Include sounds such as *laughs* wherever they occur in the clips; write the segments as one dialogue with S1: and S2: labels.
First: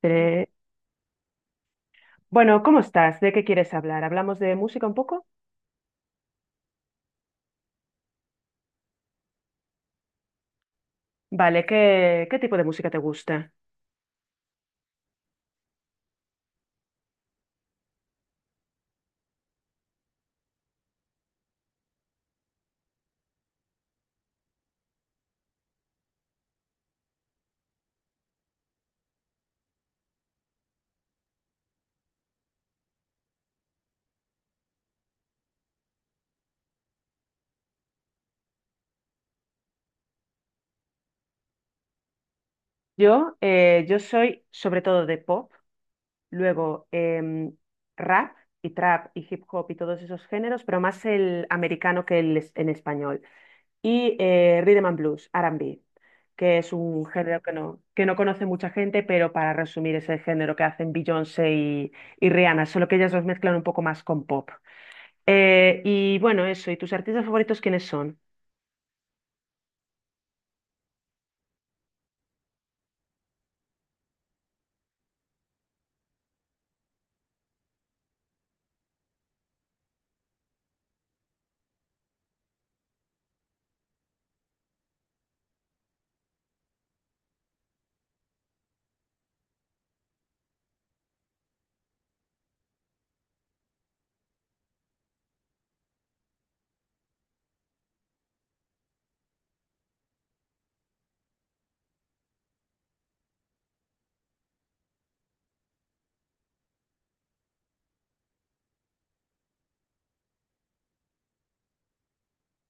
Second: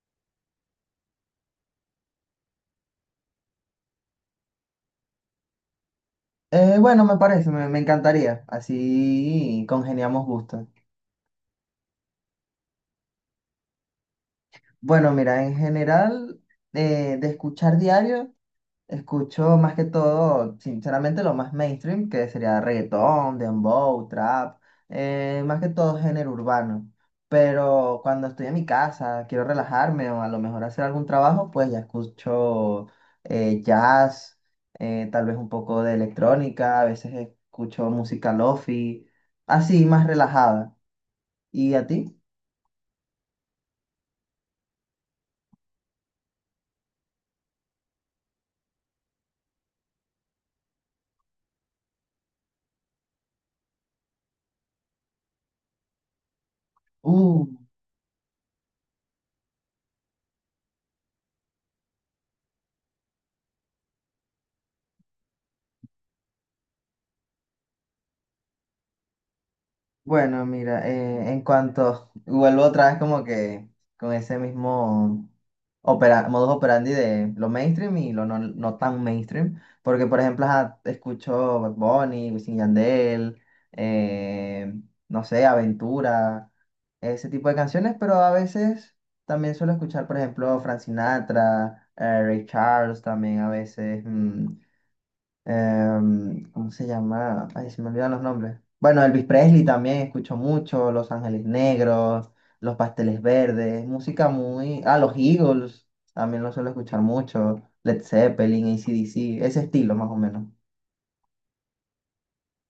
S1: Tre- Bueno, ¿cómo estás? ¿De qué quieres hablar? ¿Hablamos de música un poco?
S2: Bueno, me parece, me encantaría. Así congeniamos gustos.
S1: Vale, ¿qué tipo de música te gusta?
S2: Bueno, mira, en general, de escuchar diario. Escucho más que todo, sinceramente, lo más mainstream, que sería reggaetón, dembow, trap, más que todo género urbano. Pero cuando estoy en mi casa, quiero relajarme o a lo mejor hacer algún trabajo, pues ya escucho jazz, tal vez un poco de electrónica, a veces escucho música lofi, así más relajada. ¿Y a ti?
S1: Yo soy sobre todo de pop, luego rap y trap y hip hop y todos esos géneros, pero más el americano que el en español. Y rhythm and blues, R&B, que es un género
S2: Uh,
S1: que no conoce mucha gente, pero para resumir es el género que hacen Beyoncé y Rihanna, solo que ellas los mezclan un poco más con pop. Y bueno, eso, ¿y tus artistas favoritos quiénes son?
S2: Bueno, mira, en cuanto vuelvo otra vez como que con ese mismo opera, modus operandi de lo mainstream y lo no tan mainstream, porque por ejemplo ajá, escucho Bad Bunny, Wisin y Yandel, eh, no sé, Aventura, ese tipo de canciones, pero a veces también suelo escuchar por ejemplo Frank Sinatra, Ray Charles también a veces, ¿cómo se llama? Ay, se me olvidan los nombres. Bueno, Elvis Presley también escucho mucho, Los Ángeles Negros, Los Pasteles Verdes, música Ah, los Eagles, también lo suelo escuchar mucho, Led Zeppelin, AC/DC, ese estilo más o menos.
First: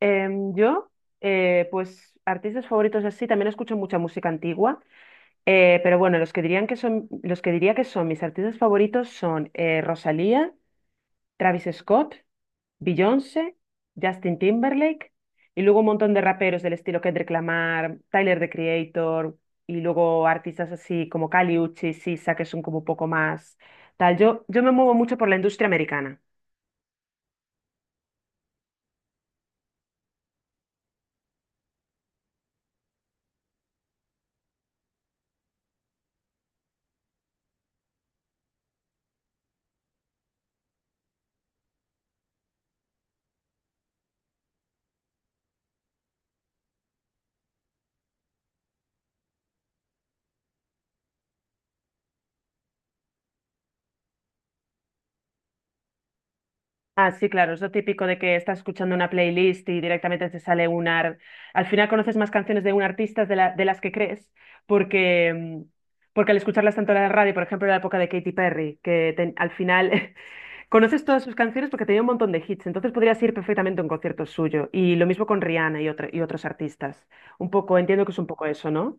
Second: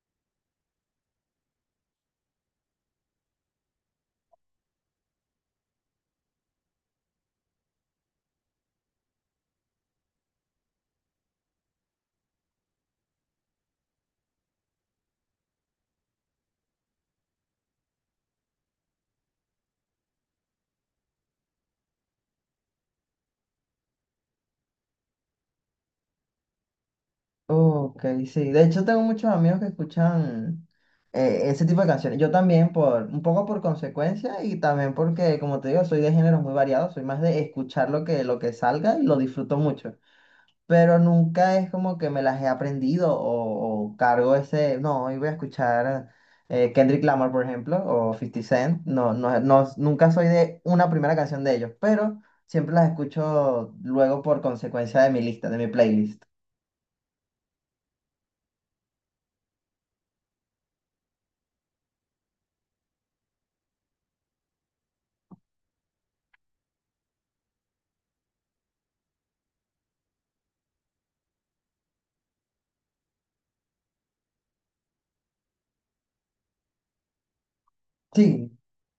S1: Em, yo, pues artistas favoritos así, también escucho mucha música antigua, pero bueno, los que diría que son mis artistas favoritos son Rosalía, Travis Scott, Beyoncé, Justin Timberlake, y luego un montón de raperos del estilo Kendrick Lamar, Tyler, the Creator, y luego artistas así como Kali Uchis, Sisa, que son como un poco más tal. Yo me muevo mucho por la industria americana.
S2: Ok, sí. De hecho, tengo muchos amigos que escuchan ese tipo de canciones. Yo también por un poco por consecuencia y también porque, como te digo, soy de géneros muy variados. Soy más de escuchar lo que salga y lo disfruto mucho. Pero nunca es como que me las he aprendido o cargo ese, no, hoy voy a escuchar Kendrick Lamar, por ejemplo, o Fifty Cent, no, no, no, nunca soy de una primera canción de ellos, pero siempre las escucho luego por consecuencia de mi lista, de mi playlist.
S1: Ah, sí, claro, es lo típico de que estás escuchando una playlist y directamente te sale. Al final conoces más canciones de un artista de las que crees, porque, mm, porque al escucharlas tanto en la radio, por ejemplo, en la época de Katy Perry, al final *laughs* conoces todas sus canciones porque tenía un montón de hits, entonces podrías ir perfectamente a un concierto suyo. Y lo mismo con Rihanna y otros artistas. Un poco, entiendo que es un poco
S2: Sí,
S1: eso, ¿no?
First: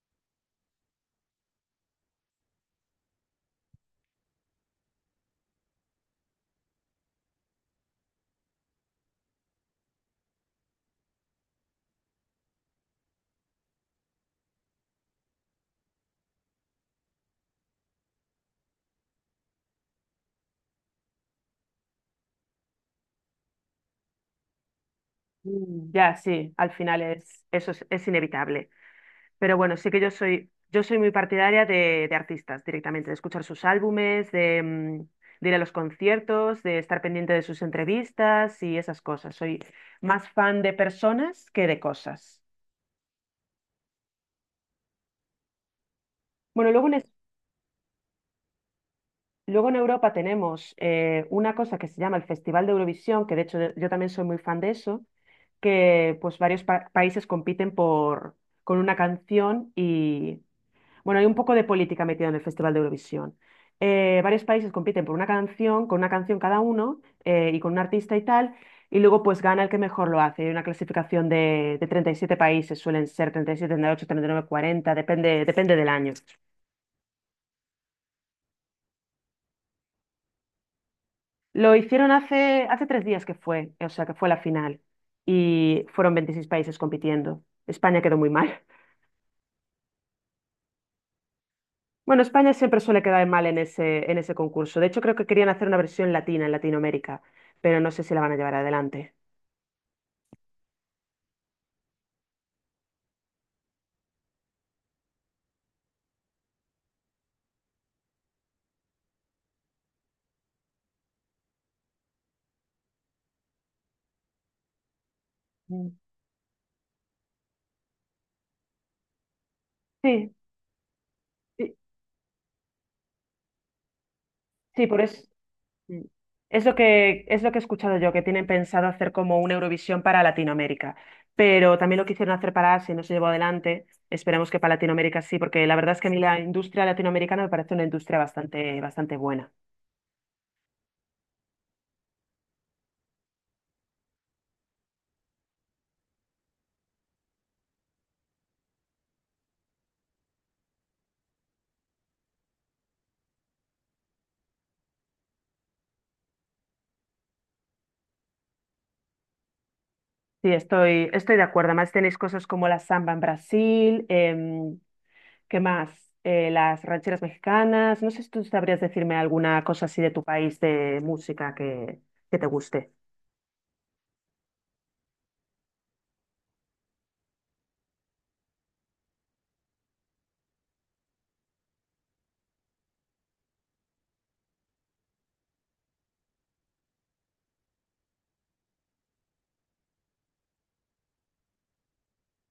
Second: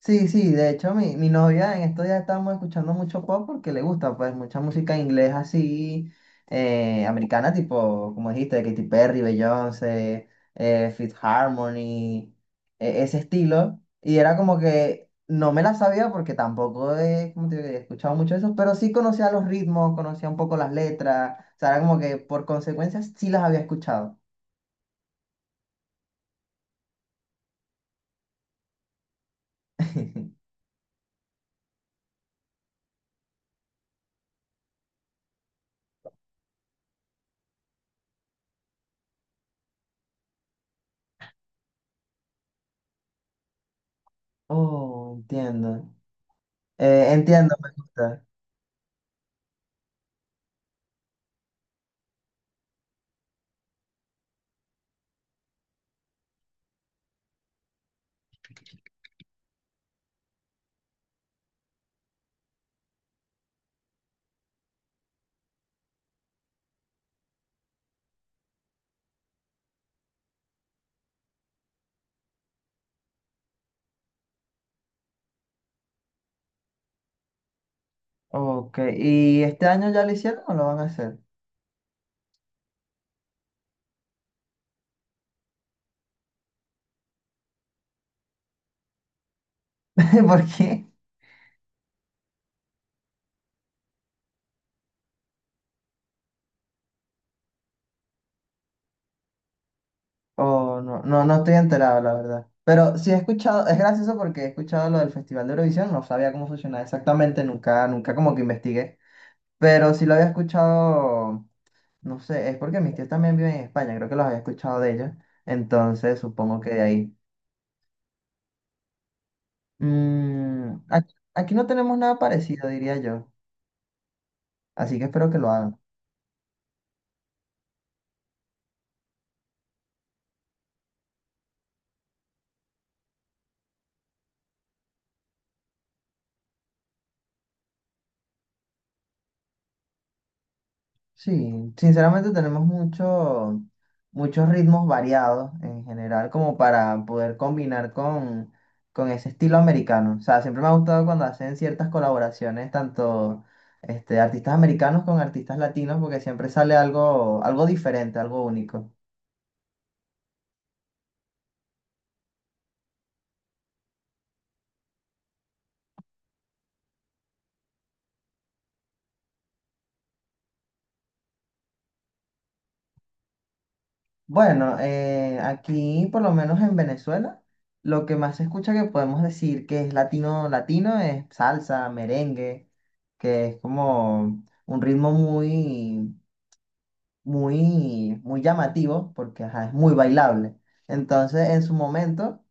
S2: sí, sí, de hecho mi novia en estos días estábamos escuchando mucho pop porque le gusta pues mucha música inglés así, americana, tipo, como dijiste, Katy Perry, Beyoncé, Fifth Harmony, ese estilo. Y era como que no me la sabía porque tampoco he, como te digo, he escuchado mucho eso, pero sí conocía los ritmos, conocía un poco las letras, o sea, era como que por consecuencia sí las había escuchado.
S1: Mm. Ya, sí, al final es, eso es inevitable. Pero bueno, sí que yo soy,
S2: *laughs*
S1: yo soy muy partidaria de artistas directamente, de escuchar sus álbumes, de ir a los conciertos, de estar pendiente de sus entrevistas y esas cosas. Soy más fan de personas que de cosas.
S2: Oh, entiendo.
S1: Bueno, luego en, es-
S2: Entiendo, me gusta.
S1: luego en Europa tenemos una cosa que se llama el Festival de Eurovisión, que de hecho yo también soy muy fan de eso, que pues varios países compiten con una canción. Y bueno, hay un poco de política metida en el Festival de Eurovisión. Varios países compiten por una canción, con una canción cada uno y con un artista y tal, y luego pues gana el que mejor lo hace. Hay una clasificación de 37 países, suelen ser treinta y siete, 38, 39, 40, depende del año.
S2: Ok, ¿y este año ya lo hicieron o lo van a hacer?
S1: Lo hicieron hace 3 días que fue, o sea, que fue la final, y fueron 26 países compitiendo. España quedó muy mal.
S2: *laughs* ¿Por qué?
S1: Bueno, España siempre suele quedar mal en ese concurso. De hecho, creo que querían hacer una versión latina en Latinoamérica, pero no sé si la van a llevar adelante.
S2: Oh, no, no, no estoy enterado, la verdad. Pero sí he escuchado, es gracioso porque he escuchado lo del Festival de Eurovisión, no sabía cómo funcionaba exactamente, nunca como que investigué. Pero sí lo había escuchado, no sé, es porque mis tíos también viven en España, creo que los había escuchado de ellos.
S1: Mm.
S2: Entonces supongo que de ahí.
S1: Sí,
S2: Mm, aquí no
S1: sí,
S2: tenemos nada parecido, diría yo.
S1: sí,
S2: Así
S1: por
S2: que
S1: eso.
S2: espero que lo hagan.
S1: Mm. Es lo que he escuchado yo, que tienen pensado hacer como una Eurovisión para Latinoamérica. Pero también lo quisieron hacer para Asia y no se llevó adelante. Esperemos que para Latinoamérica sí, porque la verdad es que a mí la industria latinoamericana me parece una industria bastante, bastante buena.
S2: Sí, sinceramente tenemos mucho, muchos ritmos variados en general como para poder combinar con ese estilo americano. O sea, siempre me ha gustado cuando hacen ciertas colaboraciones, tanto este, artistas americanos con artistas latinos, porque siempre sale algo, algo diferente, algo único.
S1: Sí, estoy de acuerdo. Además, tenéis cosas como la samba en Brasil, ¿qué más? Las rancheras mexicanas. No sé si tú sabrías decirme alguna cosa así de tu país de música que te guste.
S2: Bueno, aquí por lo menos en Venezuela, lo que más se escucha que podemos decir que es latino, latino es salsa, merengue, que es como un ritmo muy llamativo porque ajá, es muy bailable. Entonces, en su momento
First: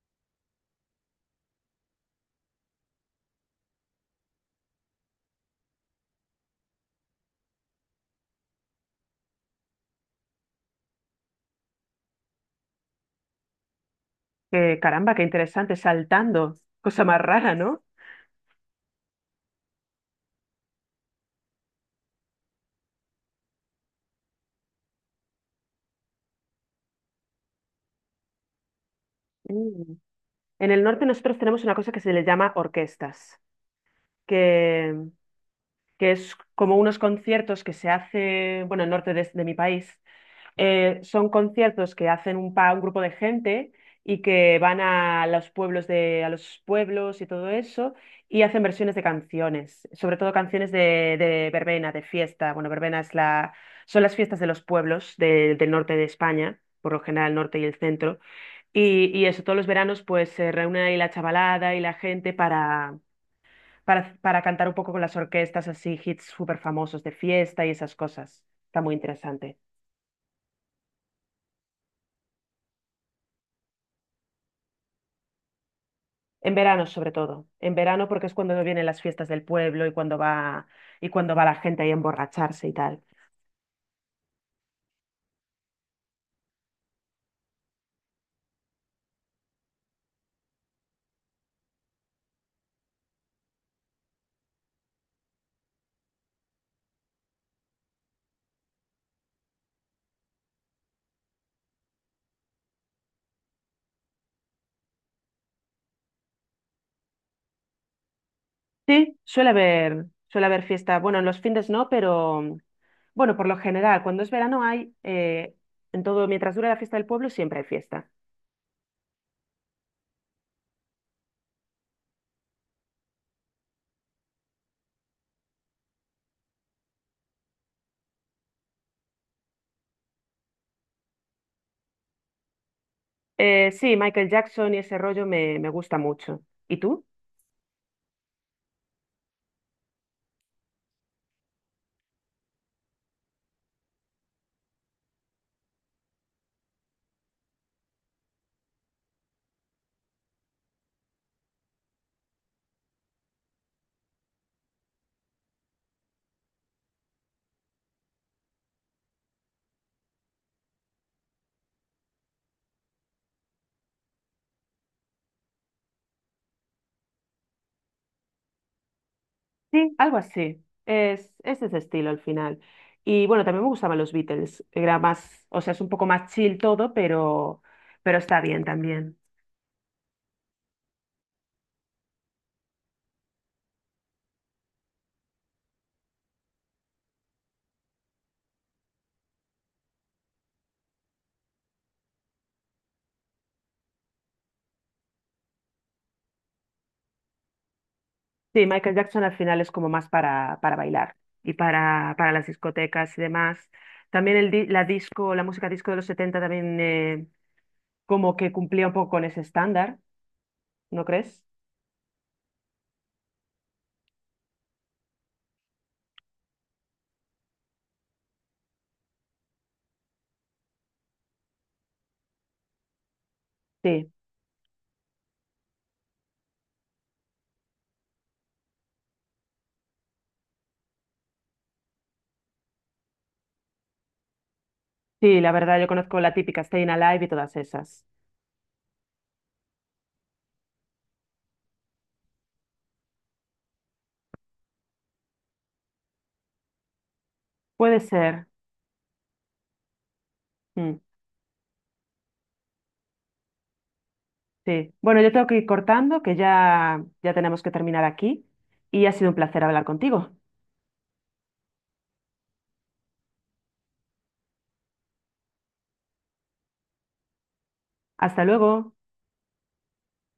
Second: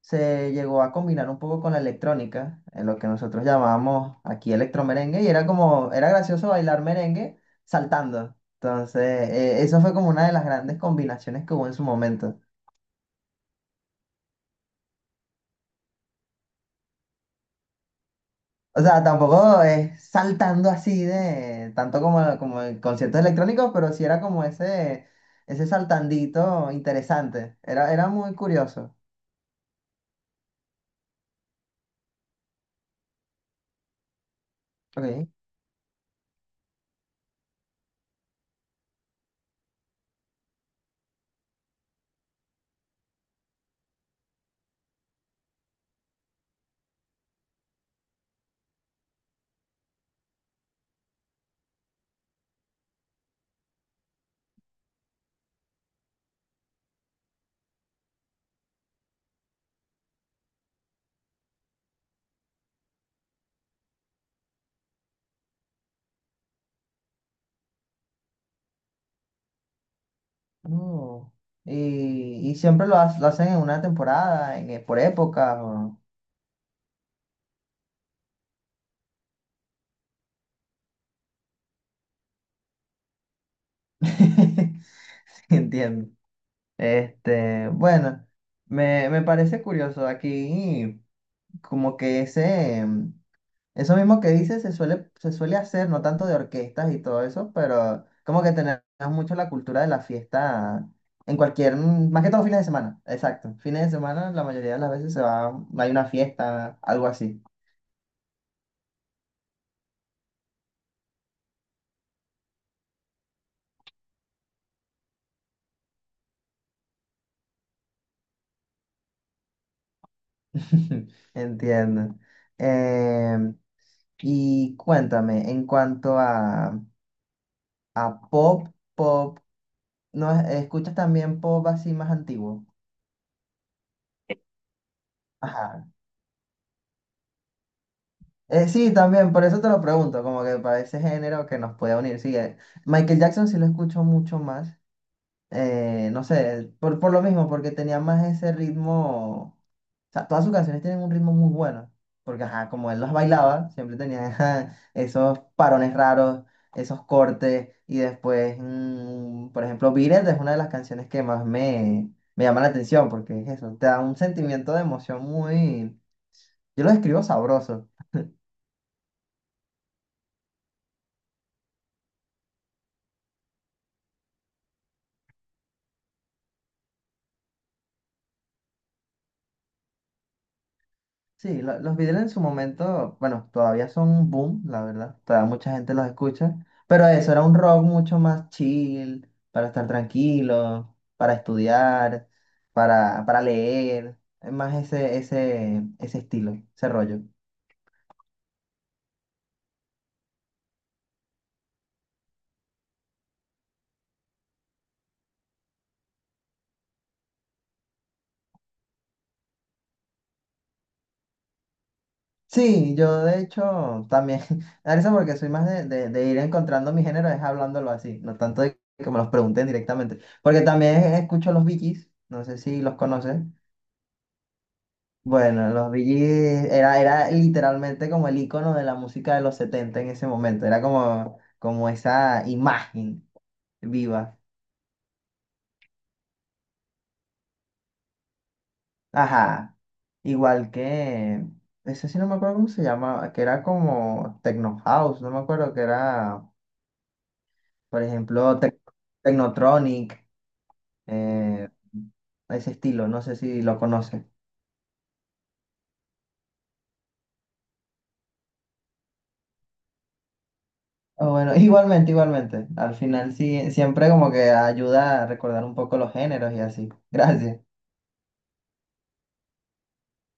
S2: se llegó a combinar un poco con la electrónica, en lo que nosotros llamábamos aquí electromerengue, y era como, era gracioso bailar merengue saltando. Entonces, eso fue como una de las grandes combinaciones que hubo en su momento.
S1: Que, caramba, qué interesante, saltando. Cosa más rara, ¿no?
S2: O sea, tampoco es saltando así de tanto como, como en conciertos electrónicos, pero sí era como ese saltandito interesante. Era, era muy curioso.
S1: Mm. En el norte nosotros tenemos una cosa que se le llama orquestas, que,
S2: Ok.
S1: que es como unos conciertos que se hace, bueno, en el norte de mi país, son conciertos que hacen un grupo de gente y que van a los pueblos a los pueblos y todo eso, y hacen versiones de canciones, sobre todo canciones de verbena, de fiesta. Bueno, verbena son las fiestas de los pueblos del norte de España, por lo general el norte y el centro. Y eso, todos los veranos pues se reúne ahí la chavalada y la gente para cantar un poco con las orquestas, así hits súper famosos de fiesta y esas cosas. Está muy interesante.
S2: No y, y siempre lo hacen en una temporada, en, por época. O...
S1: En verano, sobre todo. En verano, porque es cuando vienen las fiestas del pueblo y cuando va la gente ahí a emborracharse y tal.
S2: *laughs* sí, entiendo. Este, bueno, me parece curioso aquí, como que ese, eso mismo que dices se suele hacer, no tanto de orquestas y todo eso, pero como que tenemos mucho la cultura de la fiesta en cualquier, más que todo fines de semana, exacto. Fines de semana, la mayoría de las veces se va, hay una fiesta, algo así.
S1: Sí, suele haber fiesta. Bueno, en los fines no, pero bueno, por lo general, cuando es verano en todo, mientras dura la fiesta del pueblo, siempre hay fiesta.
S2: *laughs* Entiendo. Em, y cuéntame, en cuanto a, a pop, pop, ¿no escuchas también pop así más antiguo?
S1: Sí, Michael Jackson y ese rollo me
S2: Ajá.
S1: gusta mucho. ¿Y tú?
S2: Sí, también, por eso te lo pregunto, como que para ese género que nos puede unir. Sí, Michael Jackson sí lo escucho mucho más. No sé, por lo mismo, porque tenía más ese ritmo. Sea, todas sus canciones tienen un ritmo muy bueno, porque ajá, como él las bailaba, siempre tenía *laughs* ajá, esos parones raros, esos cortes, y después, mm, por ejemplo, Beat It es una de las canciones que más me llama la atención, porque es eso, te da un sentimiento de emoción muy, yo lo describo sabroso.
S1: Sí, algo así. Es de ese estilo al final. Y bueno, también me gustaban los Beatles. Era más, o sea, es un poco más chill todo, pero está bien también.
S2: Sí, los Beatles en su momento, bueno, todavía son un boom, la verdad. Todavía mucha gente los escucha. Pero eso era un rock mucho más chill, para estar tranquilo, para estudiar, para leer. Es más ese, ese, ese estilo, ese rollo.
S1: Sí, Michael Jackson al final es como más para bailar y para las discotecas y demás. También la disco, la música disco de los 70 también como que cumplía un poco con ese estándar, ¿no crees?
S2: Sí, yo de hecho también, *laughs* a eso porque soy más de, de ir encontrando mi género, es hablándolo así, no tanto de que me los pregunten directamente. Porque también escucho los Bee Gees, no sé si los conoces.
S1: Sí,
S2: Bueno, los Bee Gees era, era literalmente como el icono de la música de los 70 en ese momento. Era como, como esa imagen viva.
S1: sí, la verdad yo conozco la típica Stayin' Alive y todas esas.
S2: Ajá. Igual que, ese sí no me acuerdo cómo se llama, que era como Techno House, no me acuerdo, que era,
S1: Puede
S2: por
S1: ser.
S2: ejemplo, Technotronic,
S1: Mm,
S2: eh, ese estilo, no sé si lo conoces.
S1: sí. Bueno, yo tengo que ir cortando, que ya tenemos que terminar aquí y ha sido un placer hablar contigo.
S2: Ah, bueno, *laughs* igualmente, igualmente. Al final sí, siempre como que ayuda a recordar un poco los géneros y así. Gracias.
S1: Hasta luego.